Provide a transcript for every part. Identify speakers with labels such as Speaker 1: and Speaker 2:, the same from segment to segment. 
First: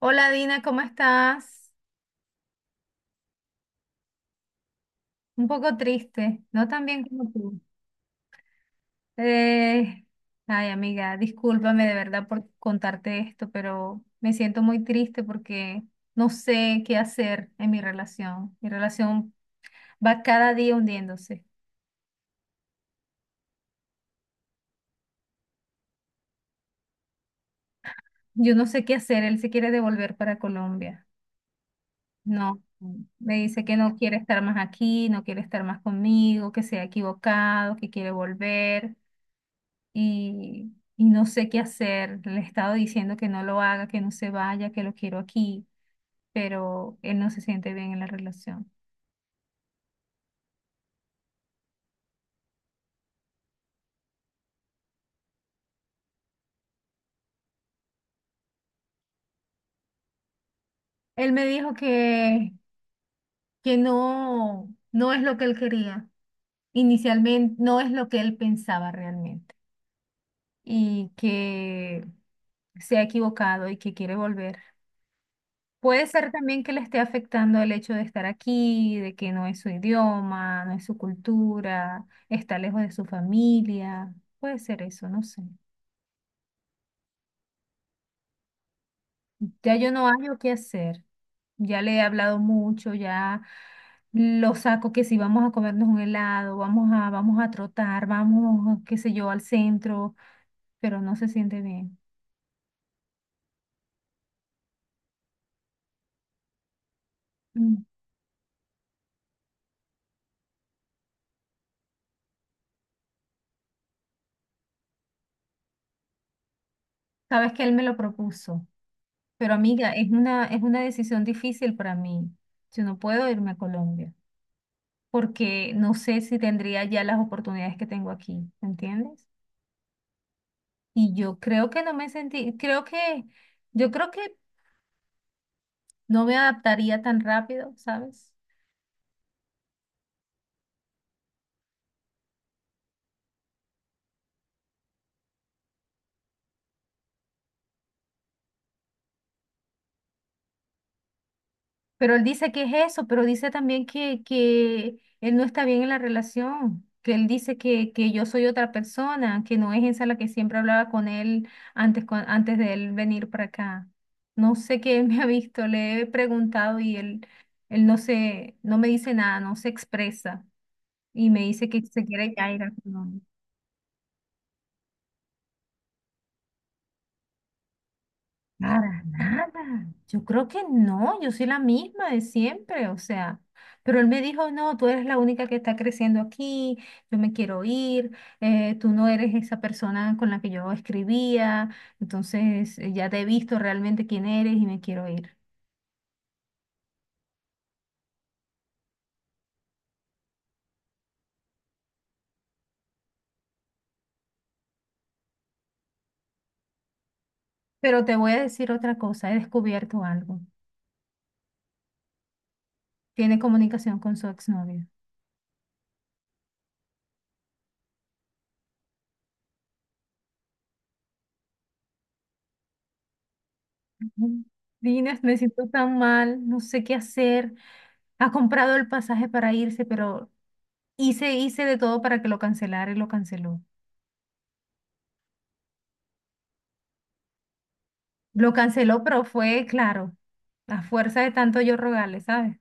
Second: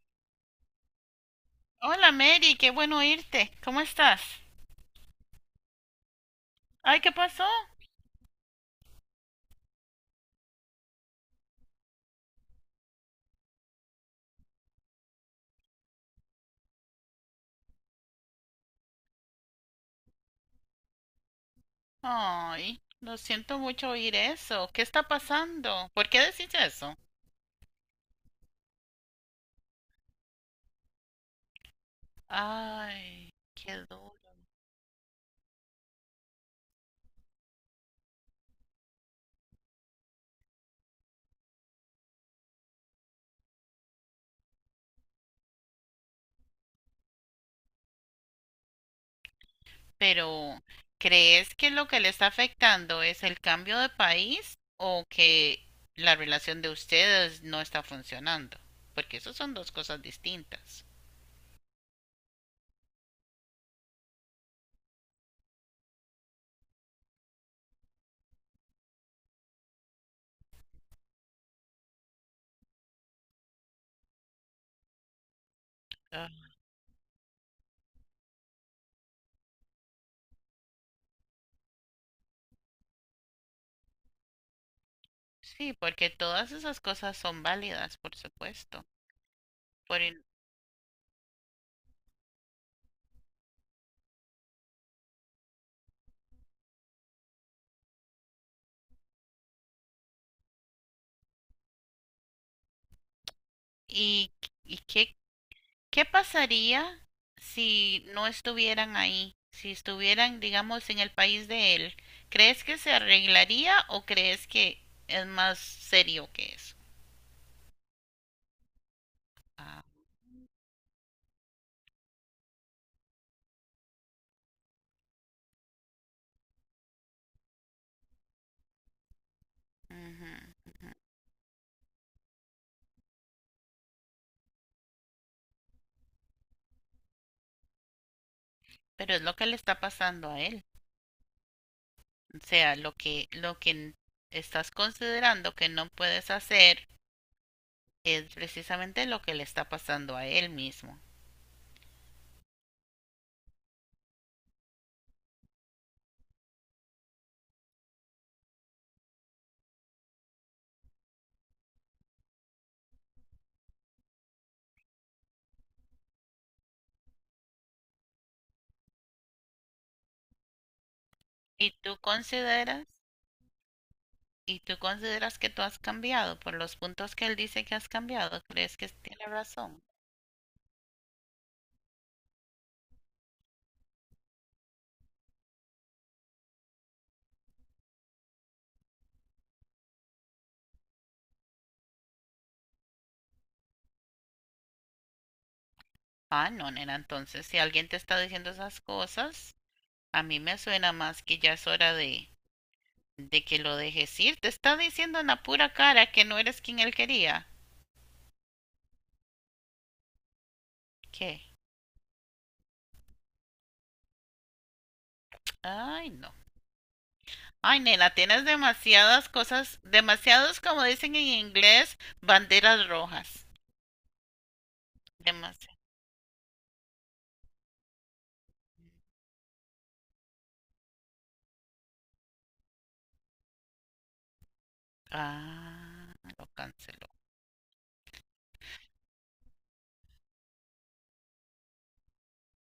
Speaker 1: Hola Dina, ¿cómo estás?
Speaker 2: Hola Mary, qué bueno oírte. ¿Cómo estás?
Speaker 1: Un poco triste, no tan
Speaker 2: Ay,
Speaker 1: bien
Speaker 2: ¿qué
Speaker 1: como
Speaker 2: pasó?
Speaker 1: tú. Eh, Ay amiga, discúlpame de verdad por contarte esto, pero me siento muy triste porque no sé qué hacer en mi relación. Mi relación va cada día hundiéndose.
Speaker 2: Ay, lo siento mucho oír eso. ¿Qué está pasando? ¿Por qué decís eso?
Speaker 1: Yo no sé qué hacer, él se quiere devolver para Colombia. No,
Speaker 2: Ay,
Speaker 1: me dice
Speaker 2: qué
Speaker 1: que no
Speaker 2: duro.
Speaker 1: quiere estar más aquí, no quiere estar más conmigo, que se ha equivocado, que quiere volver. Y no sé qué hacer. Le he estado diciendo que no lo haga, que no se vaya, que lo quiero aquí, pero él no se siente bien en la relación.
Speaker 2: Pero, ¿crees que lo que le está afectando es el cambio de país o que la relación de ustedes no está funcionando? Porque eso son dos cosas distintas.
Speaker 1: Él me dijo que no, no es lo que él quería. Inicialmente no es lo que él pensaba realmente y que se ha equivocado y que quiere volver. Puede ser
Speaker 2: Ah,
Speaker 1: también que le esté afectando el hecho de estar aquí, de que no es su idioma, no es su cultura, está lejos de su familia. Puede ser eso, no sé.
Speaker 2: sí, porque todas esas cosas son válidas, por supuesto.
Speaker 1: Ya yo
Speaker 2: Por
Speaker 1: no
Speaker 2: el-
Speaker 1: hallo qué hacer. Ya le he hablado mucho, ya lo saco que si vamos a comernos un helado, vamos a trotar, vamos, qué sé yo, al centro, pero no se siente bien.
Speaker 2: ¿Y, y qué ¿Qué pasaría
Speaker 1: Mm.
Speaker 2: si no estuvieran ahí? Si estuvieran, digamos, en el país de él. ¿Crees que se arreglaría o crees que es más serio que eso?
Speaker 1: Sabes que él me lo propuso, pero
Speaker 2: Ah,
Speaker 1: amiga, es una decisión difícil para mí. Yo no puedo irme a Colombia, porque no sé si tendría ya las oportunidades que tengo aquí, ¿me entiendes?
Speaker 2: ujú.
Speaker 1: Y yo creo que no me sentí, creo que, yo creo que no me adaptaría tan rápido, ¿sabes?
Speaker 2: Pero es lo que le está pasando a él. O sea, lo que estás considerando que no puedes hacer es precisamente lo que le está pasando a él mismo.
Speaker 1: Pero él dice que es eso, pero dice también que él no está bien en la relación, que él dice que yo soy otra persona, que no es esa la que siempre hablaba con él antes, antes de él venir para acá. No sé qué él me ha visto, le he preguntado y él, no me dice nada, no se expresa. Y me dice
Speaker 2: ¿Y
Speaker 1: que
Speaker 2: tú
Speaker 1: se quiere ya ir a
Speaker 2: consideras,
Speaker 1: Colombia.
Speaker 2: ¿Y tú consideras que tú has cambiado por los puntos que él dice que has cambiado? ¿Crees que
Speaker 1: Para
Speaker 2: tiene razón?
Speaker 1: nada. Yo creo que no, yo soy la misma de siempre, o sea. Pero él me dijo, no, tú eres la única que está creciendo aquí, yo me quiero ir, tú no eres esa persona con la que yo escribía, entonces ya te he visto realmente quién eres y me quiero ir.
Speaker 2: Ah, no, nena, entonces si alguien te está diciendo esas cosas, a mí me suena más que ya es hora de que lo dejes ir. Te está diciendo en la pura cara que no eres quien él quería.
Speaker 1: Pero te voy a decir otra cosa, he descubierto algo.
Speaker 2: ¿Qué?
Speaker 1: Tiene comunicación con su exnovio.
Speaker 2: Ay, no. Ay, nena, tienes demasiadas cosas, demasiados, como dicen en inglés, banderas rojas.
Speaker 1: Ujú. Dines, me siento
Speaker 2: Demasiado.
Speaker 1: tan mal, no sé qué hacer. Ha comprado el pasaje para irse, pero hice de todo para que lo cancelara y lo canceló.
Speaker 2: Ah, lo canceló.
Speaker 1: Lo canceló, pero fue, claro, la fuerza de tanto yo rogarle, ¿sabes?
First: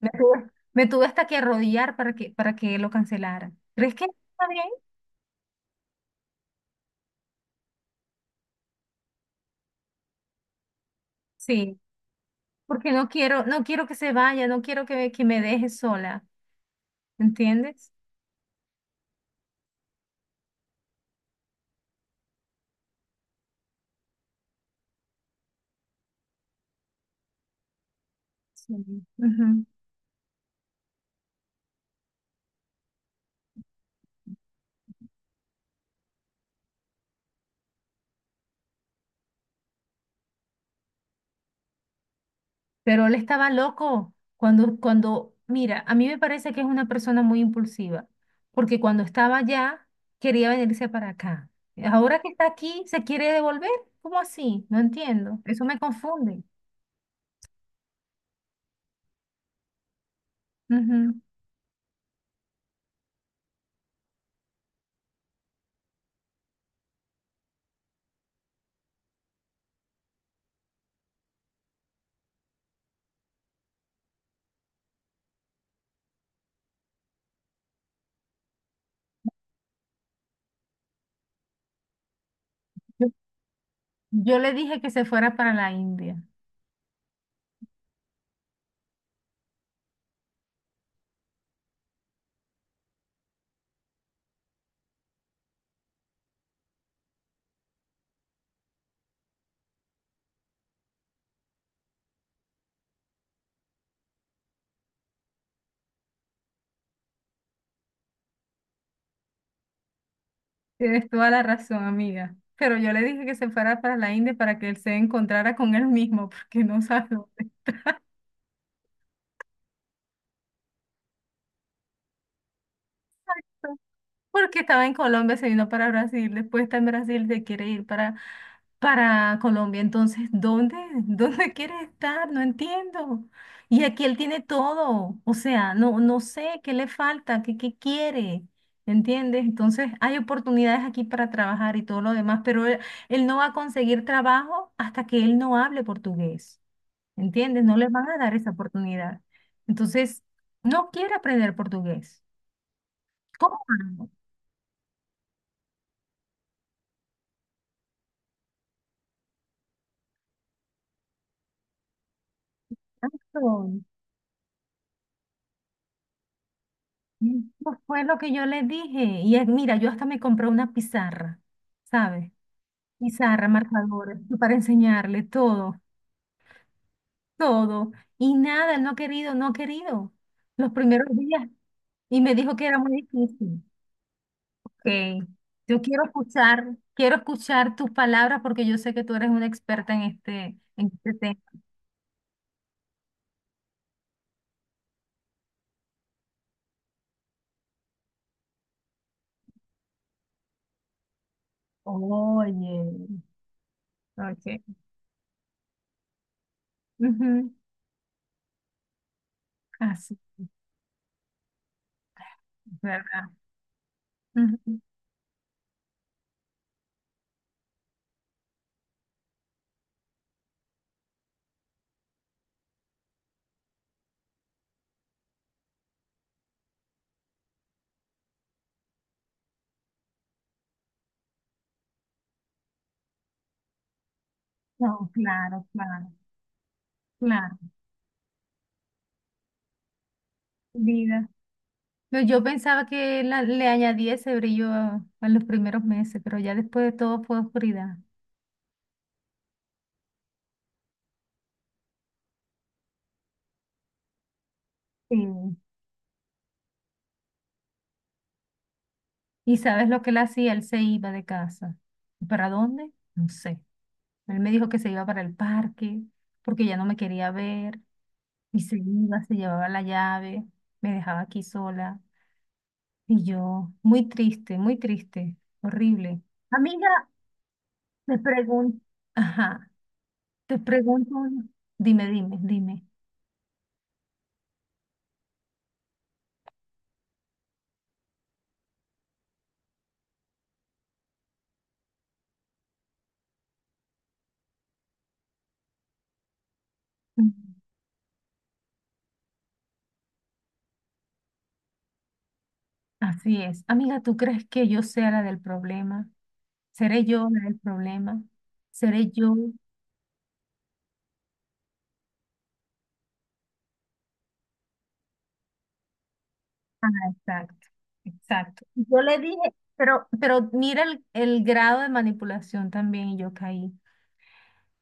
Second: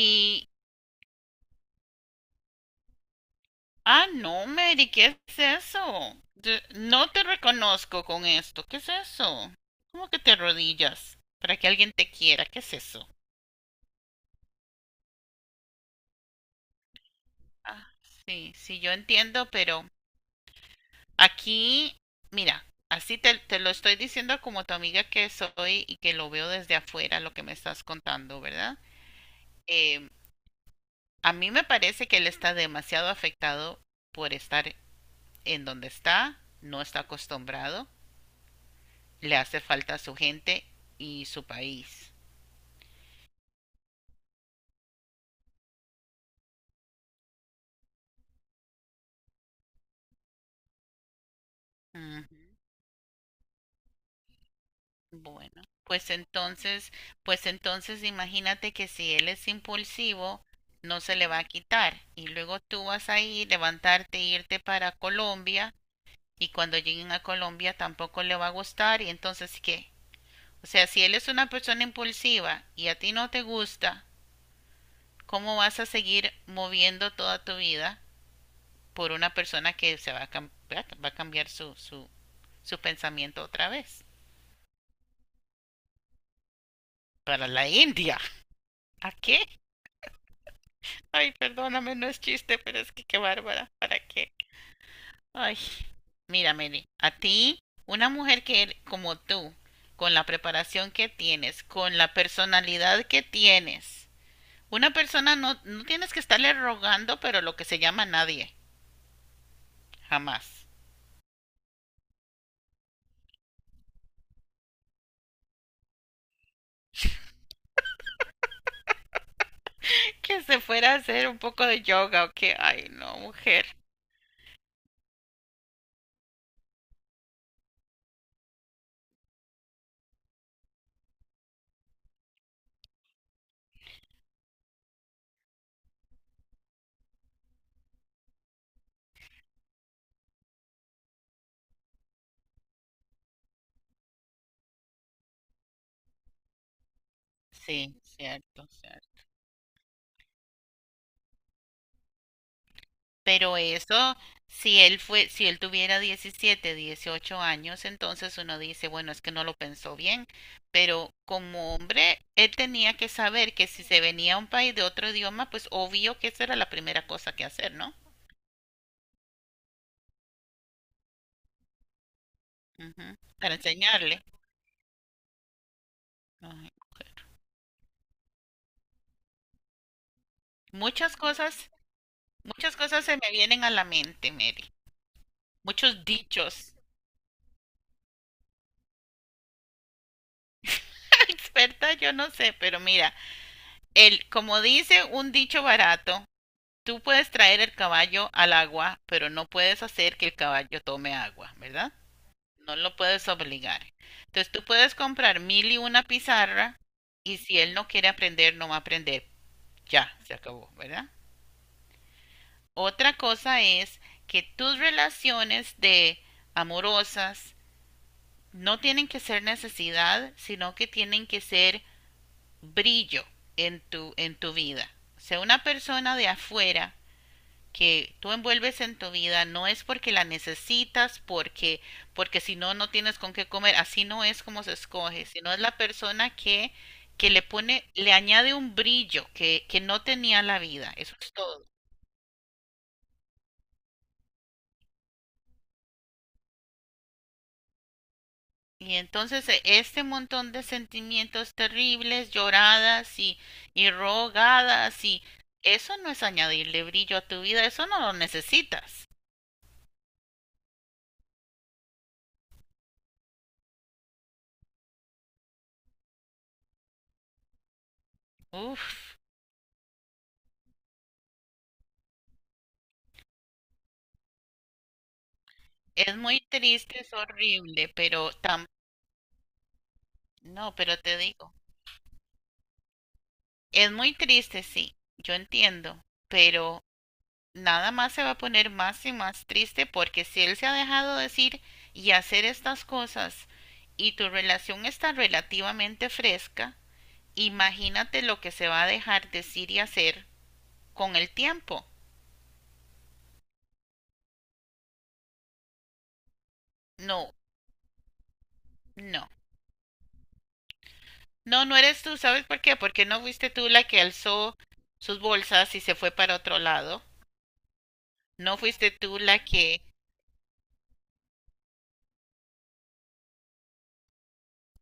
Speaker 1: Me tuve hasta que arrodillar para que lo cancelara. ¿Crees que
Speaker 2: ah, no,
Speaker 1: está bien?
Speaker 2: Mary, ¿qué es eso? No te reconozco con esto. ¿Qué es eso? ¿Cómo que te arrodillas para que
Speaker 1: Sí,
Speaker 2: alguien te quiera? ¿Qué es
Speaker 1: porque
Speaker 2: eso?
Speaker 1: no quiero que se vaya, no quiero que me deje sola, ¿entiendes?
Speaker 2: Ah, sí, sí, yo entiendo, pero aquí, mira, te lo estoy diciendo como tu amiga que soy y que lo veo desde afuera lo que me estás contando,
Speaker 1: Sí.
Speaker 2: ¿verdad?
Speaker 1: Ujú.
Speaker 2: Eh, a mí me parece que él está demasiado afectado por estar en donde está, no está acostumbrado, le hace falta a su gente y su país.
Speaker 1: Pero él estaba loco mira, a mí me parece que es una persona muy impulsiva, porque cuando estaba allá quería venirse para acá. Ahora que
Speaker 2: Ujú.
Speaker 1: está aquí, se quiere devolver. ¿Cómo así? No entiendo.
Speaker 2: Bueno,
Speaker 1: Eso me
Speaker 2: pues
Speaker 1: confunde.
Speaker 2: entonces, pues entonces imagínate que si él es impulsivo, no se
Speaker 1: Ujú.
Speaker 2: le va a quitar y luego tú vas a ir, levantarte, e irte para Colombia y cuando lleguen a Colombia tampoco le va a gustar y entonces ¿qué? O sea, si él es una persona impulsiva y a ti no te gusta, ¿cómo vas a seguir moviendo toda tu vida por una persona que se va a, cam- va a cambiar su
Speaker 1: Yo,
Speaker 2: pensamiento otra vez?
Speaker 1: yo le dije que se fuera para la India.
Speaker 2: Para la India. ¿A qué? Ay, perdóname, no es chiste, pero es que qué bárbara. ¿Para qué? Ay, mira, Meli, a ti, una mujer como tú, con la preparación que tienes, con la personalidad que tienes, una persona no, no tienes que estarle rogando, pero lo que se llama nadie, jamás.
Speaker 1: Tienes toda la razón, amiga. Pero yo le dije que se fuera para la India para que él se encontrara con él mismo, porque no sabe.
Speaker 2: Que se fuera a hacer un poco de yoga o que, ay, no, mujer.
Speaker 1: Porque estaba en Colombia, se vino para Brasil, después está en Brasil, se quiere ir para Colombia. Entonces, ¿dónde? ¿Dónde quiere estar? No entiendo. Y aquí él tiene todo, o sea, no, no sé qué le falta, qué, qué quiere. ¿Entiendes? Entonces hay oportunidades aquí para trabajar y todo lo demás, pero él no va a conseguir trabajo hasta que él no hable portugués. ¿Entiendes? No le
Speaker 2: Sí,
Speaker 1: van a dar esa
Speaker 2: cierto, cierto.
Speaker 1: oportunidad. Entonces, no quiere aprender portugués. ¿Cómo
Speaker 2: Pero eso, si él tuviera 17 18 años, entonces uno dice, bueno, es que no lo pensó bien, pero como hombre, él tenía que
Speaker 1: hago?
Speaker 2: saber que si se venía a un país de otro idioma, pues obvio que esa era la primera cosa que hacer,
Speaker 1: Eso
Speaker 2: ¿no?
Speaker 1: fue lo que yo le dije. Y es, mira, yo hasta me compré una pizarra, ¿sabes?
Speaker 2: Ujú,
Speaker 1: Pizarra,
Speaker 2: para
Speaker 1: marcadores,
Speaker 2: enseñarle.
Speaker 1: para enseñarle todo,
Speaker 2: Ay, mujer.
Speaker 1: todo. Y nada, él no ha querido, no ha querido. Los primeros
Speaker 2: Muchas
Speaker 1: días.
Speaker 2: cosas,
Speaker 1: Y me dijo que
Speaker 2: muchas
Speaker 1: era muy
Speaker 2: cosas se me
Speaker 1: difícil.
Speaker 2: vienen a la mente, Mary.
Speaker 1: Ok, yo
Speaker 2: Muchos dichos.
Speaker 1: quiero escuchar tus palabras porque yo sé que tú eres una experta en este tema.
Speaker 2: Experta, yo no sé, pero mira, el, como dice un dicho barato, tú puedes traer el caballo al agua, pero no puedes hacer que el caballo tome agua, ¿verdad? No
Speaker 1: Oye,
Speaker 2: lo puedes obligar. Entonces
Speaker 1: ok.
Speaker 2: tú puedes comprar mil y una pizarra y
Speaker 1: Ujú.
Speaker 2: si él no quiere aprender, no va a aprender. Ya,
Speaker 1: Así,
Speaker 2: se acabó, ¿verdad? Otra
Speaker 1: ¿verdad?
Speaker 2: cosa es que tus
Speaker 1: Ujú.
Speaker 2: relaciones de amorosas no tienen que ser necesidad, sino que tienen que ser brillo en en tu vida. O sea, una persona de afuera que tú envuelves en tu vida no es porque la necesitas, porque si no, no tienes con qué comer. Así no es como se
Speaker 1: No,
Speaker 2: escoge, sino es
Speaker 1: claro,
Speaker 2: la
Speaker 1: claro,
Speaker 2: persona que le
Speaker 1: claro.
Speaker 2: pone, le añade un brillo que no tenía la vida. Eso
Speaker 1: Vida.
Speaker 2: es todo.
Speaker 1: No, yo pensaba que le añadía ese brillo en los primeros meses, pero ya después de todo fue oscuridad.
Speaker 2: Y entonces este montón de sentimientos terribles, y rogadas y
Speaker 1: Sí.
Speaker 2: eso no es añadirle brillo a tu vida, eso no lo necesitas.
Speaker 1: ¿Y sabes lo que él hacía? Él se iba de casa. ¿Y ¿para dónde? No sé. Él me dijo que se iba para el parque porque ya no me quería ver y se
Speaker 2: Uf,
Speaker 1: iba, se llevaba la llave, me dejaba aquí sola. Y yo, muy triste,
Speaker 2: es
Speaker 1: horrible.
Speaker 2: muy
Speaker 1: Amiga,
Speaker 2: triste, es horrible,
Speaker 1: te pregunto, ajá, te
Speaker 2: no, pero
Speaker 1: pregunto,
Speaker 2: te digo.
Speaker 1: dime, dime, dime.
Speaker 2: Es muy triste, sí, yo entiendo, pero nada más se va a poner más y más triste porque si él se ha dejado decir y hacer estas cosas y tu relación está relativamente fresca, imagínate lo que se va a dejar decir y hacer con el tiempo.
Speaker 1: Así es. Amiga, ¿tú crees que yo sea la del problema? ¿Seré yo
Speaker 2: No,
Speaker 1: la del problema? ¿Seré
Speaker 2: no.
Speaker 1: yo?
Speaker 2: No, no eres tú, ¿sabes por qué? Porque no fuiste tú la que alzó sus bolsas y se fue para otro
Speaker 1: Ah,
Speaker 2: lado.
Speaker 1: exacto,
Speaker 2: No
Speaker 1: exacto.
Speaker 2: fuiste
Speaker 1: Yo le
Speaker 2: tú
Speaker 1: dije,
Speaker 2: la que...
Speaker 1: pero mira el grado de manipulación también y yo caí.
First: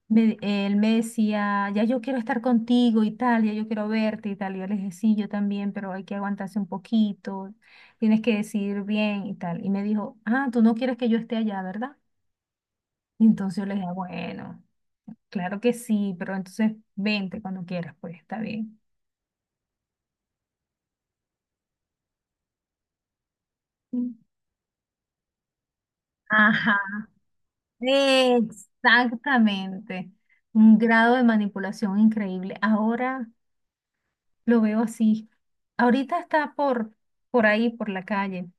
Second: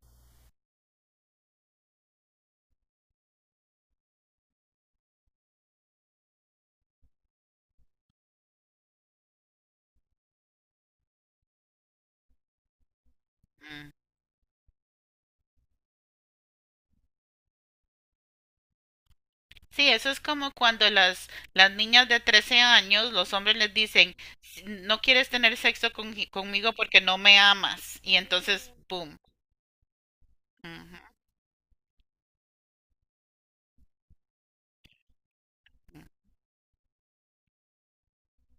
Speaker 1: Él me decía, ya yo quiero estar contigo y tal, ya yo quiero verte y tal. Y yo le dije, sí, yo también, pero hay que aguantarse un poquito, tienes que decidir bien y tal. Y me dijo, ah, tú no quieres que yo esté allá, ¿verdad? Y entonces yo le dije,
Speaker 2: Mm.
Speaker 1: bueno, claro que sí, pero entonces vente cuando quieras, pues está bien.
Speaker 2: Sí, eso es como cuando las niñas de 13 años, los hombres les dicen,
Speaker 1: Mm.
Speaker 2: "Si no quieres tener sexo
Speaker 1: Ajá,
Speaker 2: conmigo porque no me amas". Y entonces, ¡boom!
Speaker 1: exactamente. Un
Speaker 2: Ujú,
Speaker 1: grado de manipulación increíble. Ahora lo veo así. Ahorita está por ahí, por la calle.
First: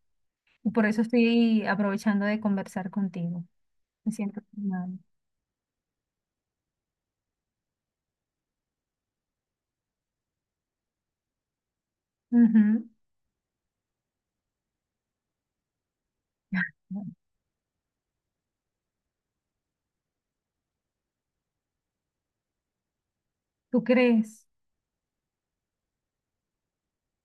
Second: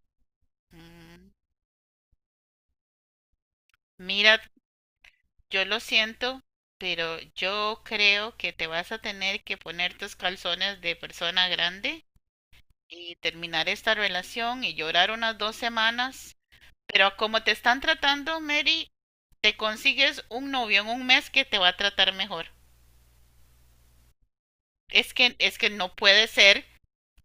Speaker 1: Y por eso
Speaker 2: ujú.
Speaker 1: estoy aprovechando de conversar contigo. Me
Speaker 2: Mira,
Speaker 1: siento mal.
Speaker 2: yo lo siento, pero yo creo que te vas a tener que poner tus calzones de persona grande
Speaker 1: Ujú.
Speaker 2: y terminar esta relación y llorar unas 2 semanas. Pero como te están tratando, Mary, te consigues un novio en un mes que te va a tratar mejor.
Speaker 1: ¿Tú crees
Speaker 2: Es que no puede ser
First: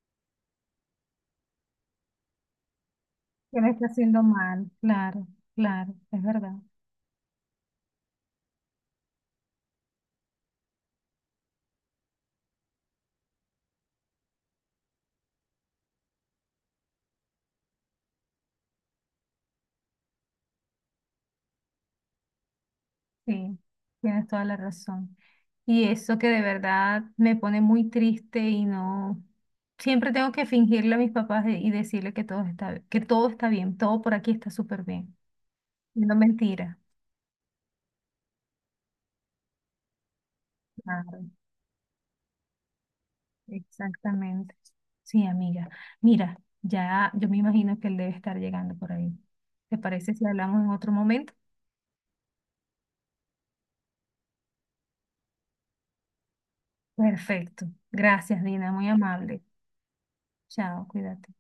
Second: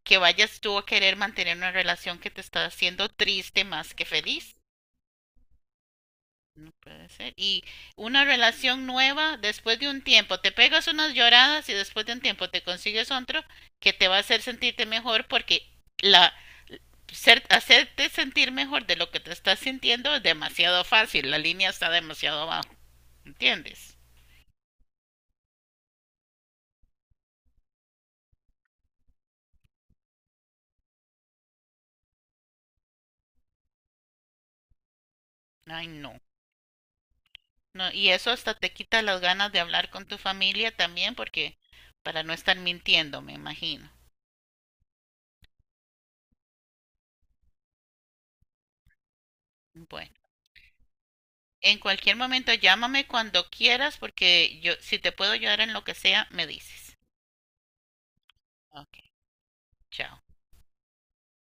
Speaker 2: que vayas tú a querer mantener una relación que te está haciendo
Speaker 1: que
Speaker 2: triste
Speaker 1: lo está
Speaker 2: más que
Speaker 1: haciendo
Speaker 2: feliz.
Speaker 1: mal? Claro, claro, es verdad.
Speaker 2: No puede ser. Y una relación nueva, después de un tiempo, te pegas unas lloradas y después de un tiempo te consigues otro que te va a hacer sentirte mejor porque la hacerte sentir mejor de lo que te estás sintiendo es demasiado fácil, la línea está demasiado abajo,
Speaker 1: Sí,
Speaker 2: ¿entiendes?
Speaker 1: tienes toda la razón. Y eso que de verdad me pone muy triste y no, siempre tengo que fingirle a mis papás y decirle que todo está bien, todo por aquí está súper bien.
Speaker 2: Ay,
Speaker 1: No
Speaker 2: no,
Speaker 1: mentira.
Speaker 2: no. Y eso hasta te quita las ganas de hablar con tu familia también
Speaker 1: Claro,
Speaker 2: porque para no estar mintiendo, me imagino.
Speaker 1: exactamente. Sí, amiga. Mira, ya yo me imagino que él debe estar llegando por ahí. ¿Te
Speaker 2: Bueno.
Speaker 1: parece si hablamos en otro momento?
Speaker 2: En cualquier momento llámame cuando quieras porque yo si te puedo ayudar en lo que sea, me dices.
Speaker 1: Perfecto. Gracias, Dina, muy
Speaker 2: Ok,
Speaker 1: amable.
Speaker 2: chao.
Speaker 1: Chao, cuídate.